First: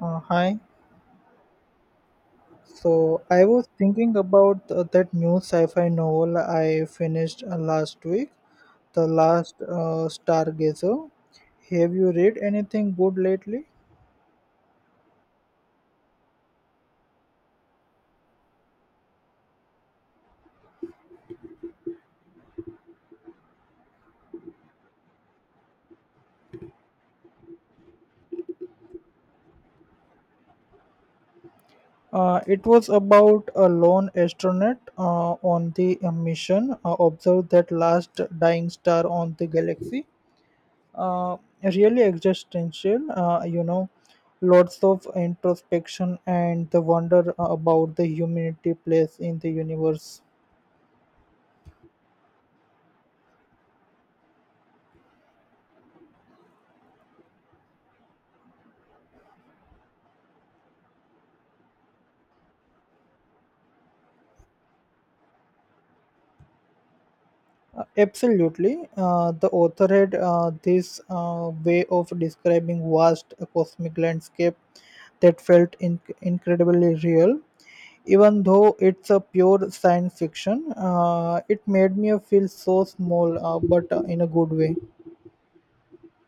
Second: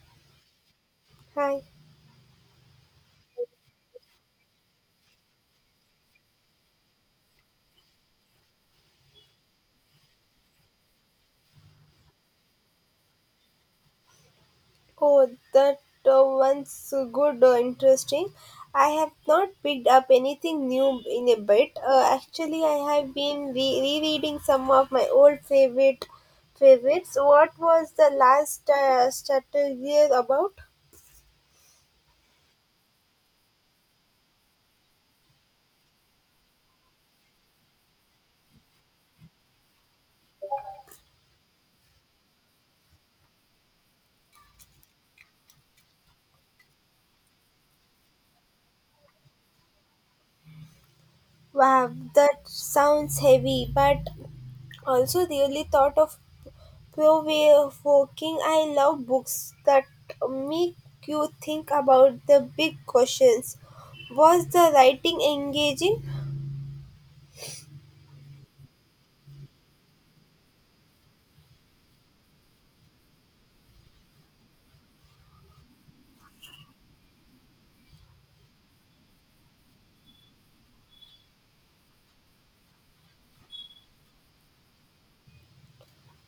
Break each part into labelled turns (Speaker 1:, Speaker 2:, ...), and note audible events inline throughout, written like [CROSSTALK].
Speaker 1: Hi.
Speaker 2: Hi.
Speaker 1: So I was thinking about that new sci-fi novel I finished last week, The Last Stargazer. Have you read anything good lately?
Speaker 2: Oh, that one's good, interesting. I have not picked up anything new in a bit. Actually, I have been rereading some of my old favorites. What was the last strategy about?
Speaker 1: It was about a lone astronaut on the mission observed that last dying star on the galaxy. Uh, really existential, lots of introspection and the wonder about the humanity place in the universe.
Speaker 2: Wow, that sounds heavy, but also, really thought of provoking. I love books that make you think about the big questions. Was the writing engaging?
Speaker 1: Absolutely. The author had this way of describing vast cosmic landscape that felt incredibly real. Even though it's a pure science fiction, it made me feel so small, but in a good way.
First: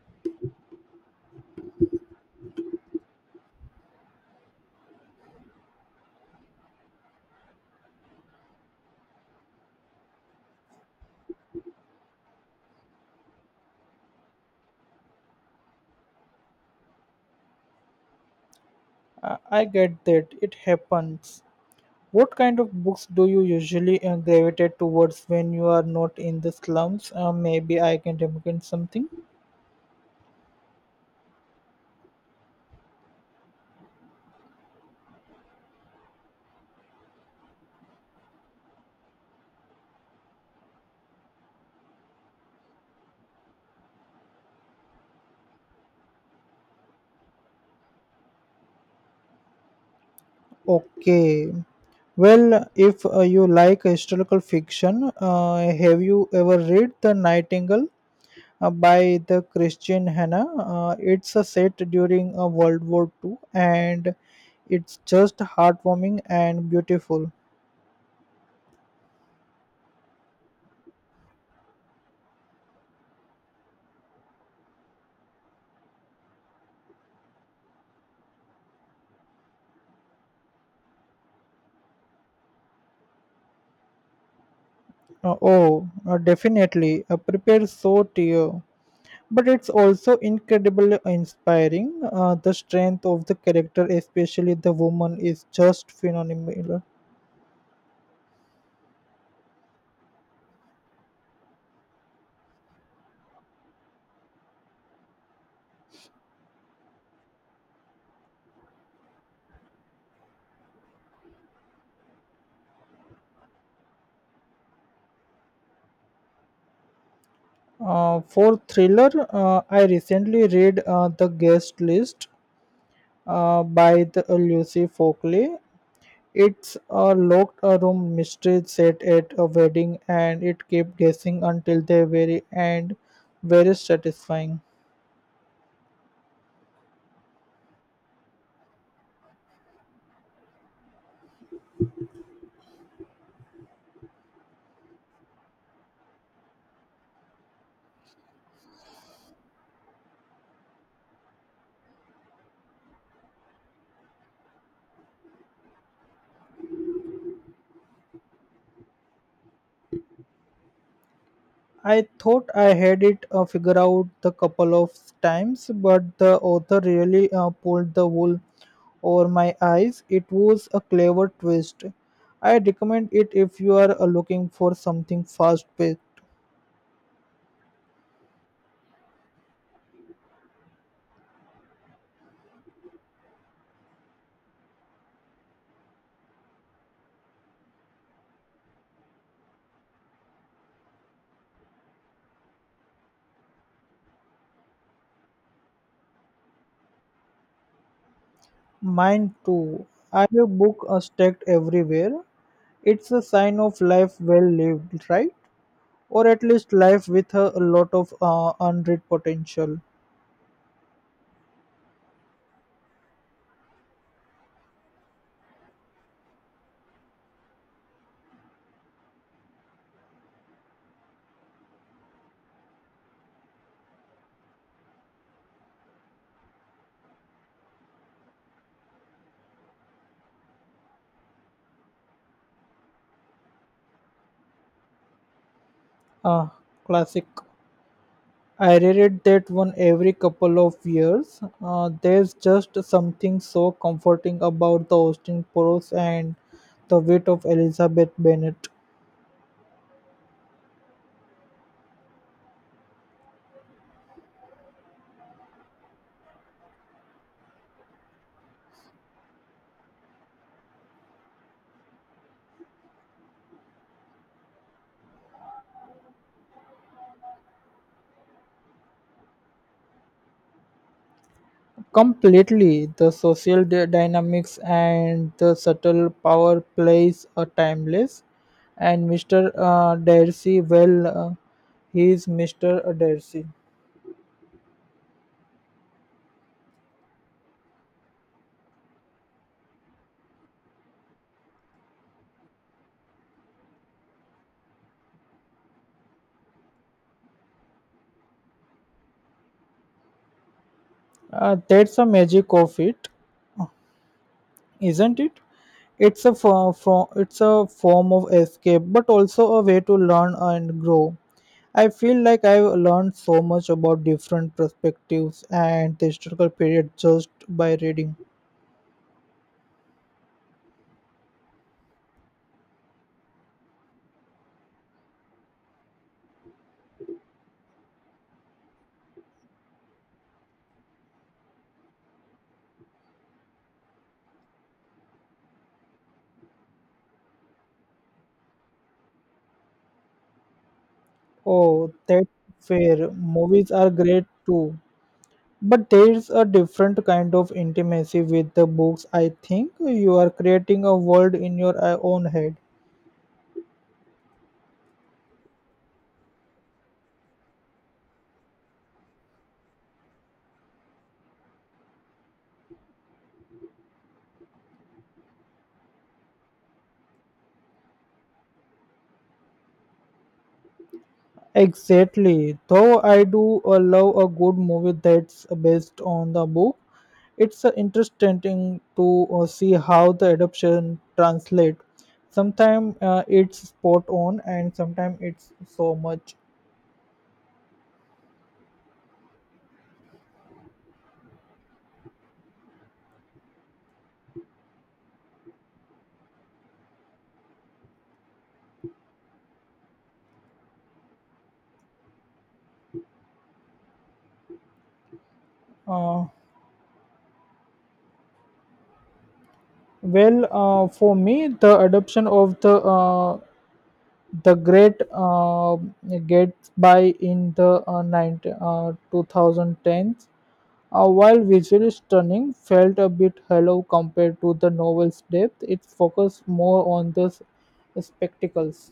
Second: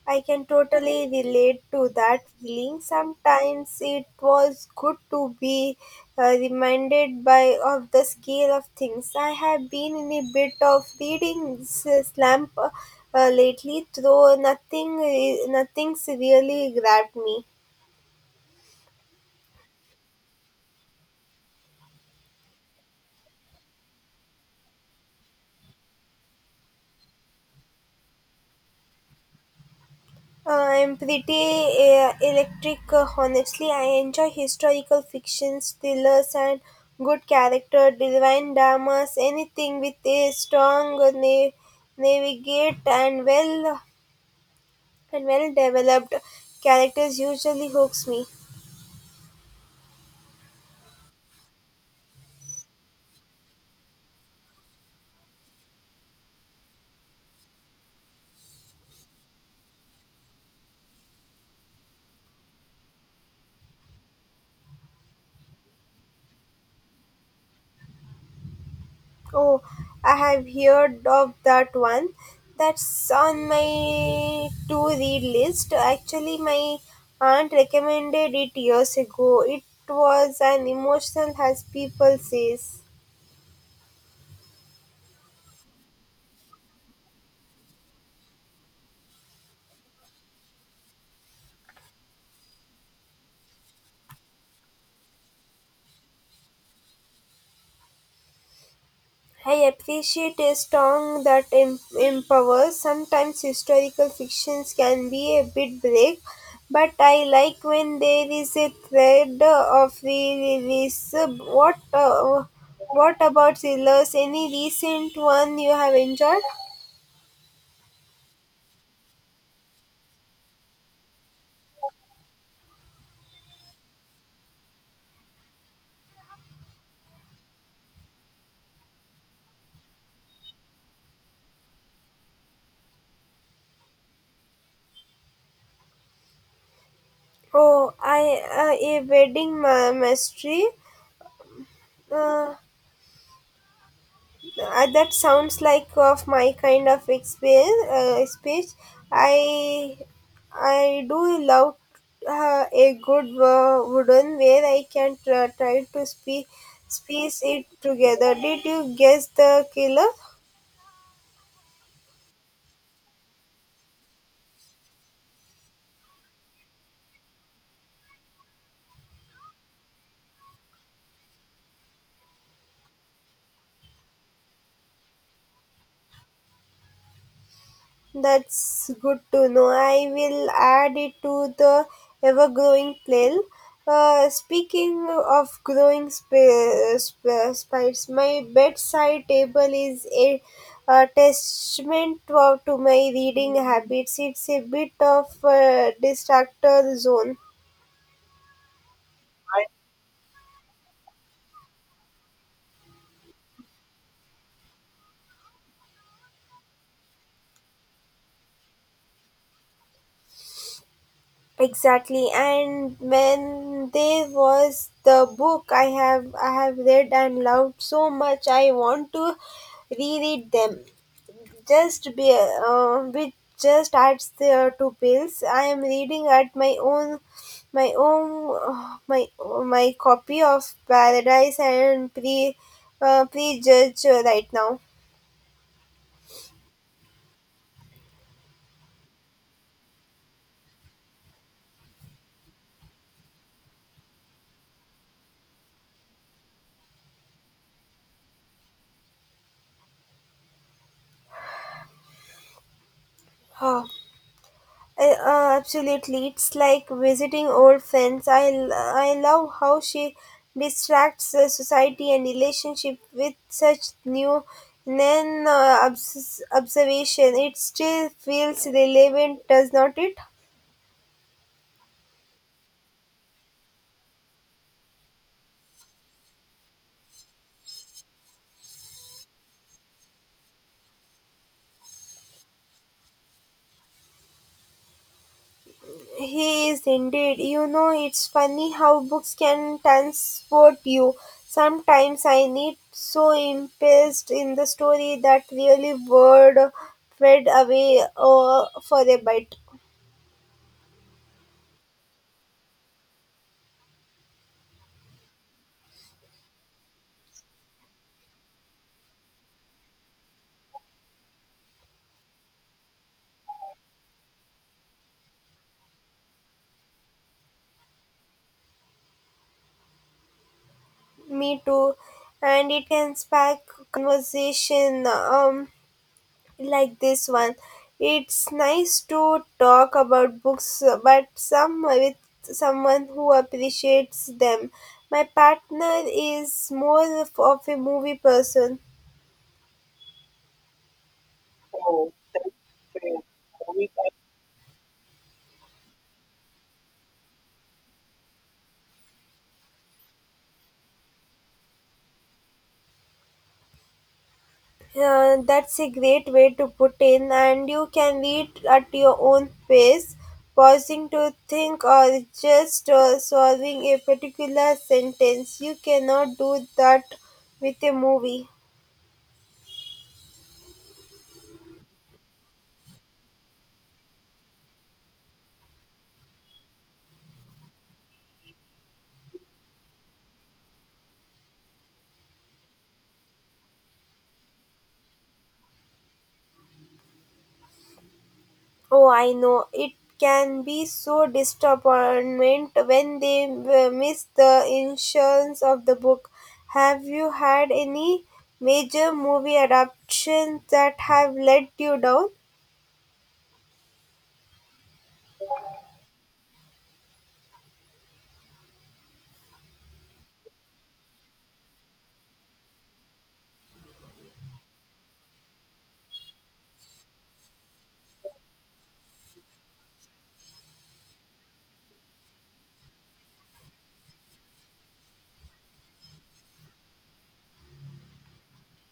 Speaker 2: I can totally relate to that feeling. Sometimes it was good to be reminded by of the scale of things. I have been in a bit of reading slump lately, though nothing nothing's really grabbed me.
Speaker 1: I get that. It happens. What kind of books do you usually gravitate towards when you are not in the slums? Maybe I can recommend something.
Speaker 2: I'm pretty electric, honestly. I enjoy historical fictions, thrillers, and good character, divine dramas, anything with a strong navigate and well developed characters usually hooks me.
Speaker 1: Okay. Well, if you like historical fiction, have you ever read The Nightingale by the Christian Hannah? It's a set during World War Two, and it's just heartwarming and beautiful.
Speaker 2: Oh, I have heard of that one. That's on my to read list. Actually, my aunt recommended it years ago. It was an emotional, as people says.
Speaker 1: Oh, definitely. Prepare so tear. But it's also incredibly inspiring. The strength of the character, especially the woman, is just phenomenal.
Speaker 2: I appreciate a song that empowers. Sometimes historical fictions can be a bit bleak, but I like when there is a thread of release. What about thrillers? Any recent one you have enjoyed?
Speaker 1: For thriller, I recently read The Guest List by the Lucy Folkley. It's a locked room mystery set at a wedding, and it kept guessing until the very end. Very satisfying.
Speaker 2: Oh, I a wedding mystery. Uh, that sounds like of my kind of experience, speech. I I do love a good wooden where I can try to piece it together. Did you guess the killer?
Speaker 1: I thought I had it figured out the couple of times, but the author really pulled the wool over my eyes. It was a clever twist. I recommend it if you are looking for something fast paced.
Speaker 2: That's good to know. I will add it to the ever growing pile. Speaking of growing spice, my bedside table is a testament to my reading habits. It's a bit of a distractor zone.
Speaker 1: Mine too. I have book stacked everywhere. It's a sign of life well lived, right? Or at least life with a lot of unread potential.
Speaker 2: Exactly, and when there was the book I have read and loved so much, I want to reread them. Just be, which just adds the two pills. I am reading at my own, [SIGHS] my copy of Prejudge right now. [SIGHS]
Speaker 1: Ah, classic. I reread that one every couple of years. There's just something so comforting about the Austin prose and the wit of Elizabeth Bennet.
Speaker 2: Oh, absolutely, it's like visiting old friends. I love how she distracts society and relationship with such new then observation, it still feels relevant, does not it?
Speaker 1: Completely, the social dynamics and the subtle power plays are timeless. And Mr. Darcy, well, he is Mr. Darcy.
Speaker 2: He is indeed. You know, it's funny how books can transport you. Sometimes I need so immersed in the story that really word fade away for a bit.
Speaker 1: That's the magic of it, isn't it? It's a form of escape, but also a way to learn and grow. I feel like I've learned so much about different perspectives and the historical period just by reading.
Speaker 2: Me too. And it can spark conversation. Like this one. It's nice to talk about books, but some with someone who appreciates them. My partner is more of a movie person.
Speaker 1: Oh,
Speaker 2: Oh,
Speaker 1: that's
Speaker 2: that's
Speaker 1: fair. Movies are great too. But there's a different kind of intimacy with the books. I think you are creating a world in your own head.
Speaker 2: That's a great way to put in, and you can read at your own pace, pausing to think or just solving a particular sentence. You cannot do that with a movie.
Speaker 1: Exactly. Though I do love a good movie that's based on the book, it's interesting to see how the adoption translate sometimes it's spot on and sometimes it's so much
Speaker 2: Oh, I know. It can be so disappointment when they miss the insurance of the book. Have you had any major movie adaptations that have let you down?
Speaker 1: uh, for me the adoption of the great gets by in the 19, 2010s while visually stunning felt a bit hollow compared to the novel's depth it focused more on the spectacles.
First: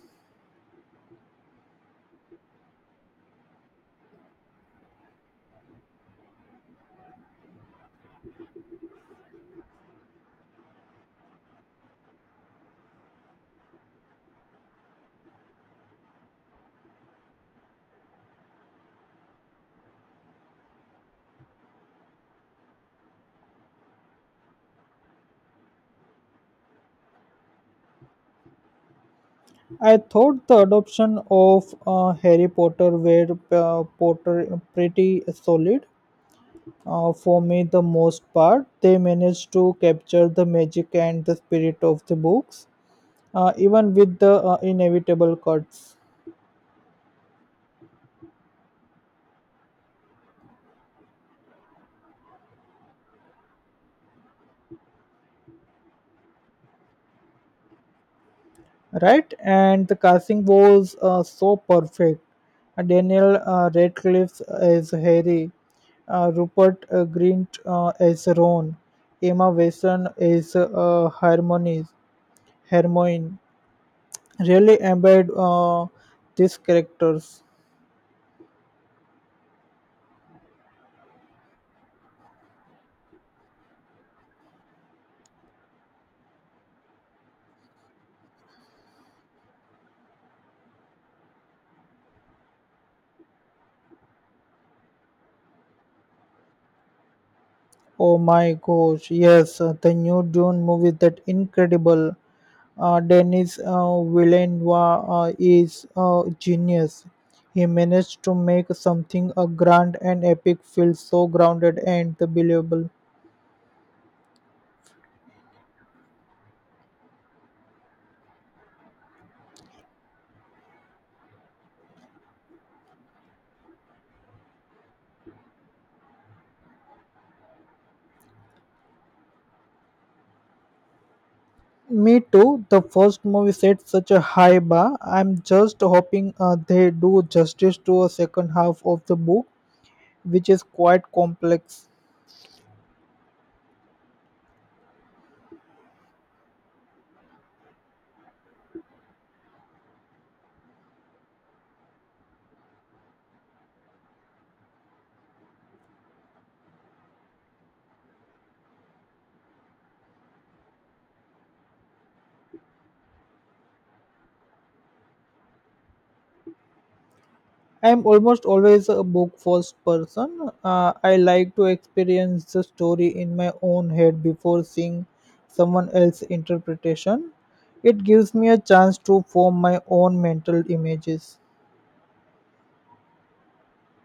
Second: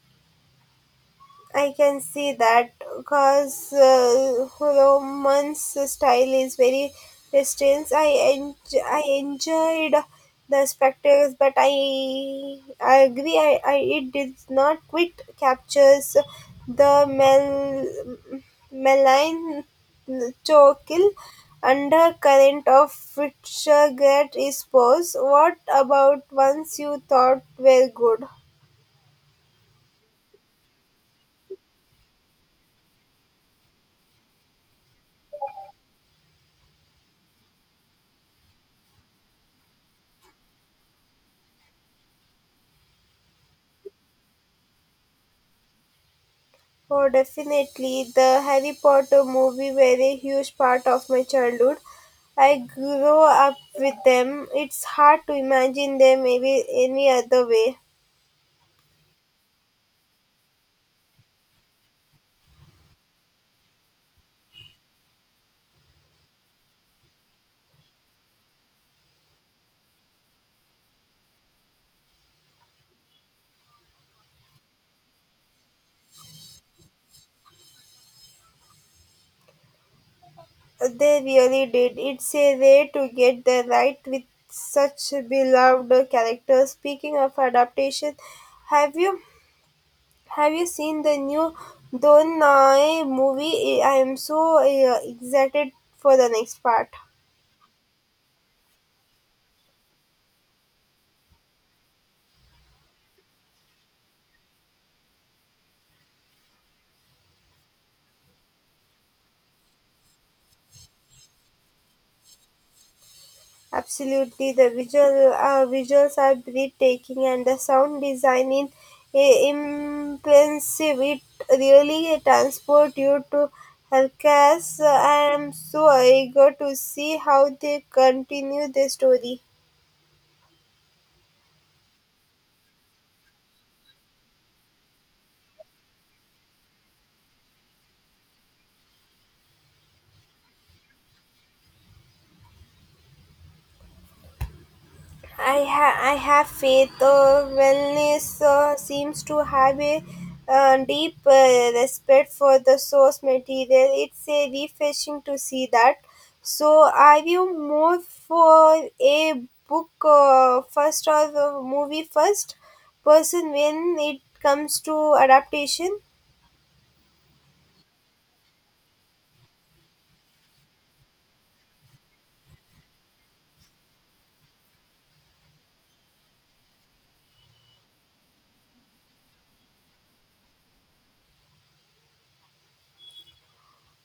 Speaker 2: I can see that because Roman's style is very distinct. I enjoyed the spectacles, but I agree. I, it did not quite captures the mel malign tokill undercurrent of which Gret is pose. What about ones you thought were good?
Speaker 1: I thought the adoption of Harry Potter were Potter pretty solid. For me, the most part, they managed to capture the magic and the spirit of the books, even with the inevitable cuts.
Speaker 2: Oh, definitely. The Harry Potter movie were a huge part of my childhood. I grew up with them. It's hard to imagine them maybe any other way.
Speaker 1: Right, and the casting was so perfect. Daniel Radcliffe as Harry, Rupert Grint as Ron, Emma Watson as Hermione, really embed these characters.
Speaker 2: They really did. It's a rare to get the right with such beloved characters. Speaking of adaptation, have you have you seen the new Don Noi movie? I am so excited for the next part.
Speaker 1: Oh my gosh, yes, the new Dune movie that incredible. Denis Villeneuve is a genius. He managed to make something grand and epic feel so grounded and believable.
Speaker 2: Absolutely, the visuals are breathtaking, and the sound design is impressive. It really transports you to Helcas. I am so eager to see how they continue the story.
Speaker 1: Me too. The first movie set such a high bar. I'm just hoping they do justice to a second half of the book, which is quite complex.
Speaker 2: I have faith. Wellness seems to have a deep respect for the source material. It's a refreshing to see that. So, are you more for a book first or a movie first person when it comes to adaptation?
Speaker 1: I'm almost always a book first person. I like to experience the story in my own head before seeing someone else's interpretation. It gives me a chance to form my own mental images.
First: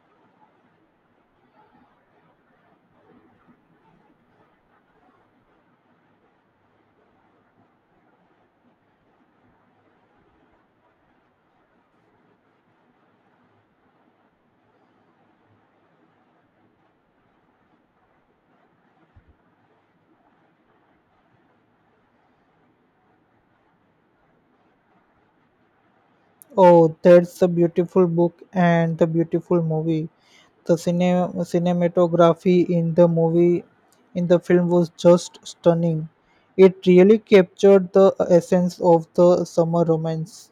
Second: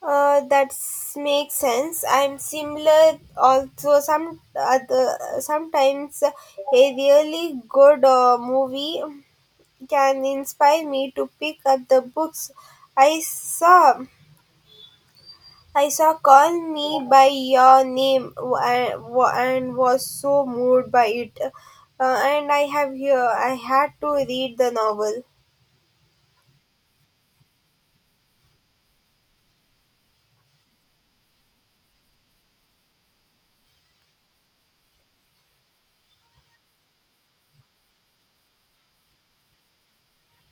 Speaker 2: That makes sense. I'm similar. Also, some other sometimes a really good movie can inspire me to pick up the books. I saw I saw Call Me by Your Name and was so moved by it. And I have here I had to read the novel.
Speaker 1: Oh, that's a beautiful book and the beautiful movie. The cinematography in the movie, in the film, was just stunning. It really captured the essence of the summer romance.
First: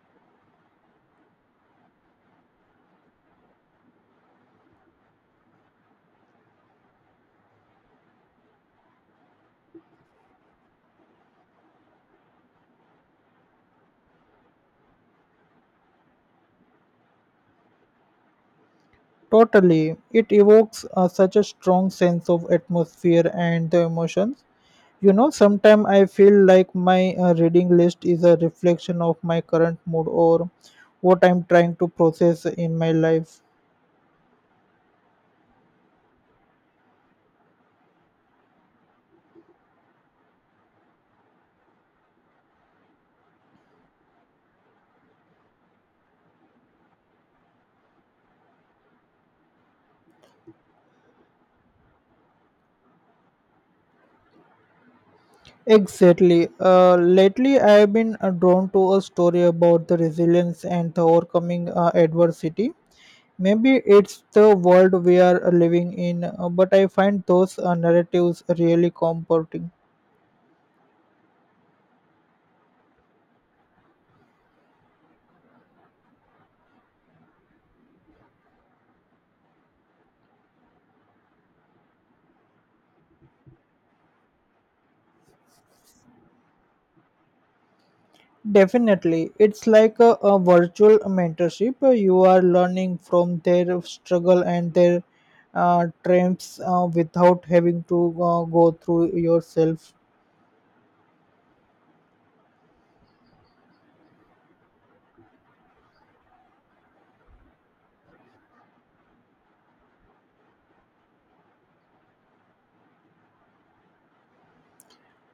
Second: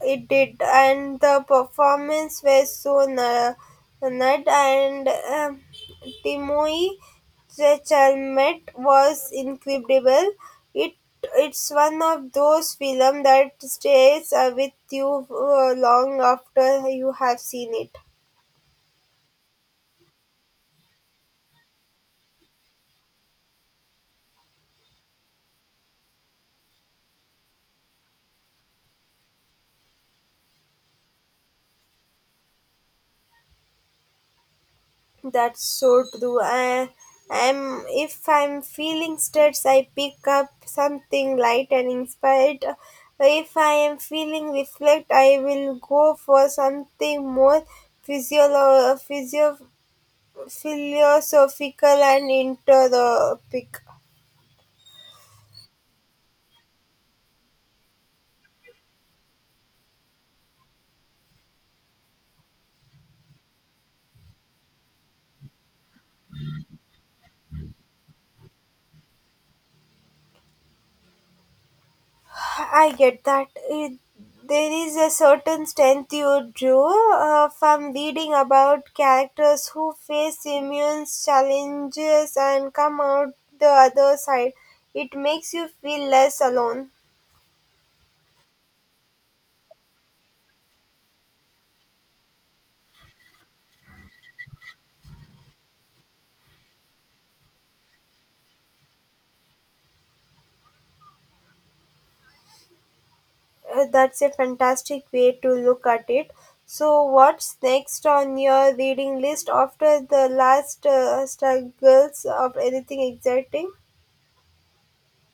Speaker 2: It did, and the performance was so nut and. Timothy Chalamet was incredible. It it's one of those films that stays with you long after you have seen it.
Speaker 1: Totally. It evokes such a strong sense of atmosphere and the emotions. You know, sometimes I feel like my reading list is a reflection of my current mood or what I'm trying to process in my life.
Speaker 2: That's so true. I'm if I'm feeling stressed, I pick up something light and inspired. If I am feeling reflect, I will go for something more physio physio philosophical and interiopic.
Speaker 1: Exactly. Lately, I have been drawn to a story about the resilience and the overcoming adversity. Maybe it's the world we are living in, but I find those narratives really comforting.
Speaker 2: I get that. It, there is a certain strength you drew from reading about characters who face immense challenges and come out the other side. It makes you feel less alone.
Speaker 1: Definitely. It's like a virtual mentorship. You are learning from their struggle and their triumphs without having to go through yourself.
Speaker 2: That's a fantastic way to look at it. So, what's next on your reading list after the last struggles of anything exciting?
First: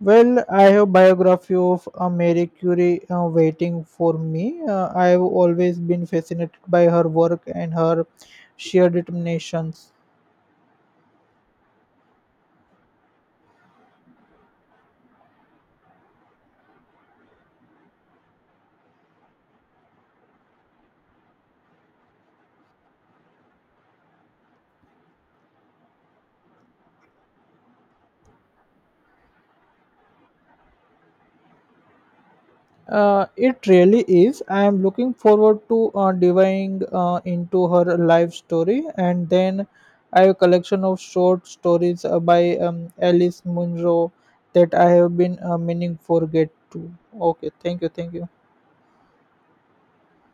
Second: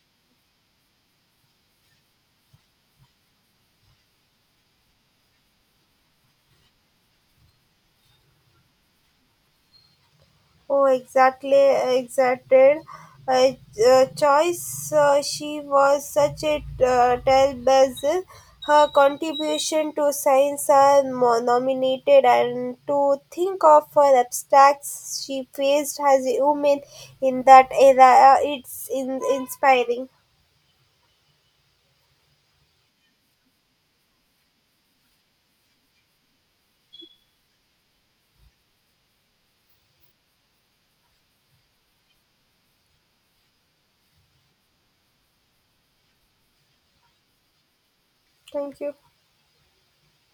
Speaker 1: Well, I have biography of Marie Curie waiting for me. I have always been fascinated by her work and her sheer determinations.
Speaker 2: Oh, exacted. Uh, choice. She was such a trailblazer. Her contribution to science are nominated, and to think of her abstracts she faced as a woman in that era, it's inspiring.
Speaker 1: It really is. I am looking forward to diving into her life story, and then I have a collection of short stories by Alice Munro that I have been meaning for get to. Okay, thank you, thank you.
Speaker 2: Thank you.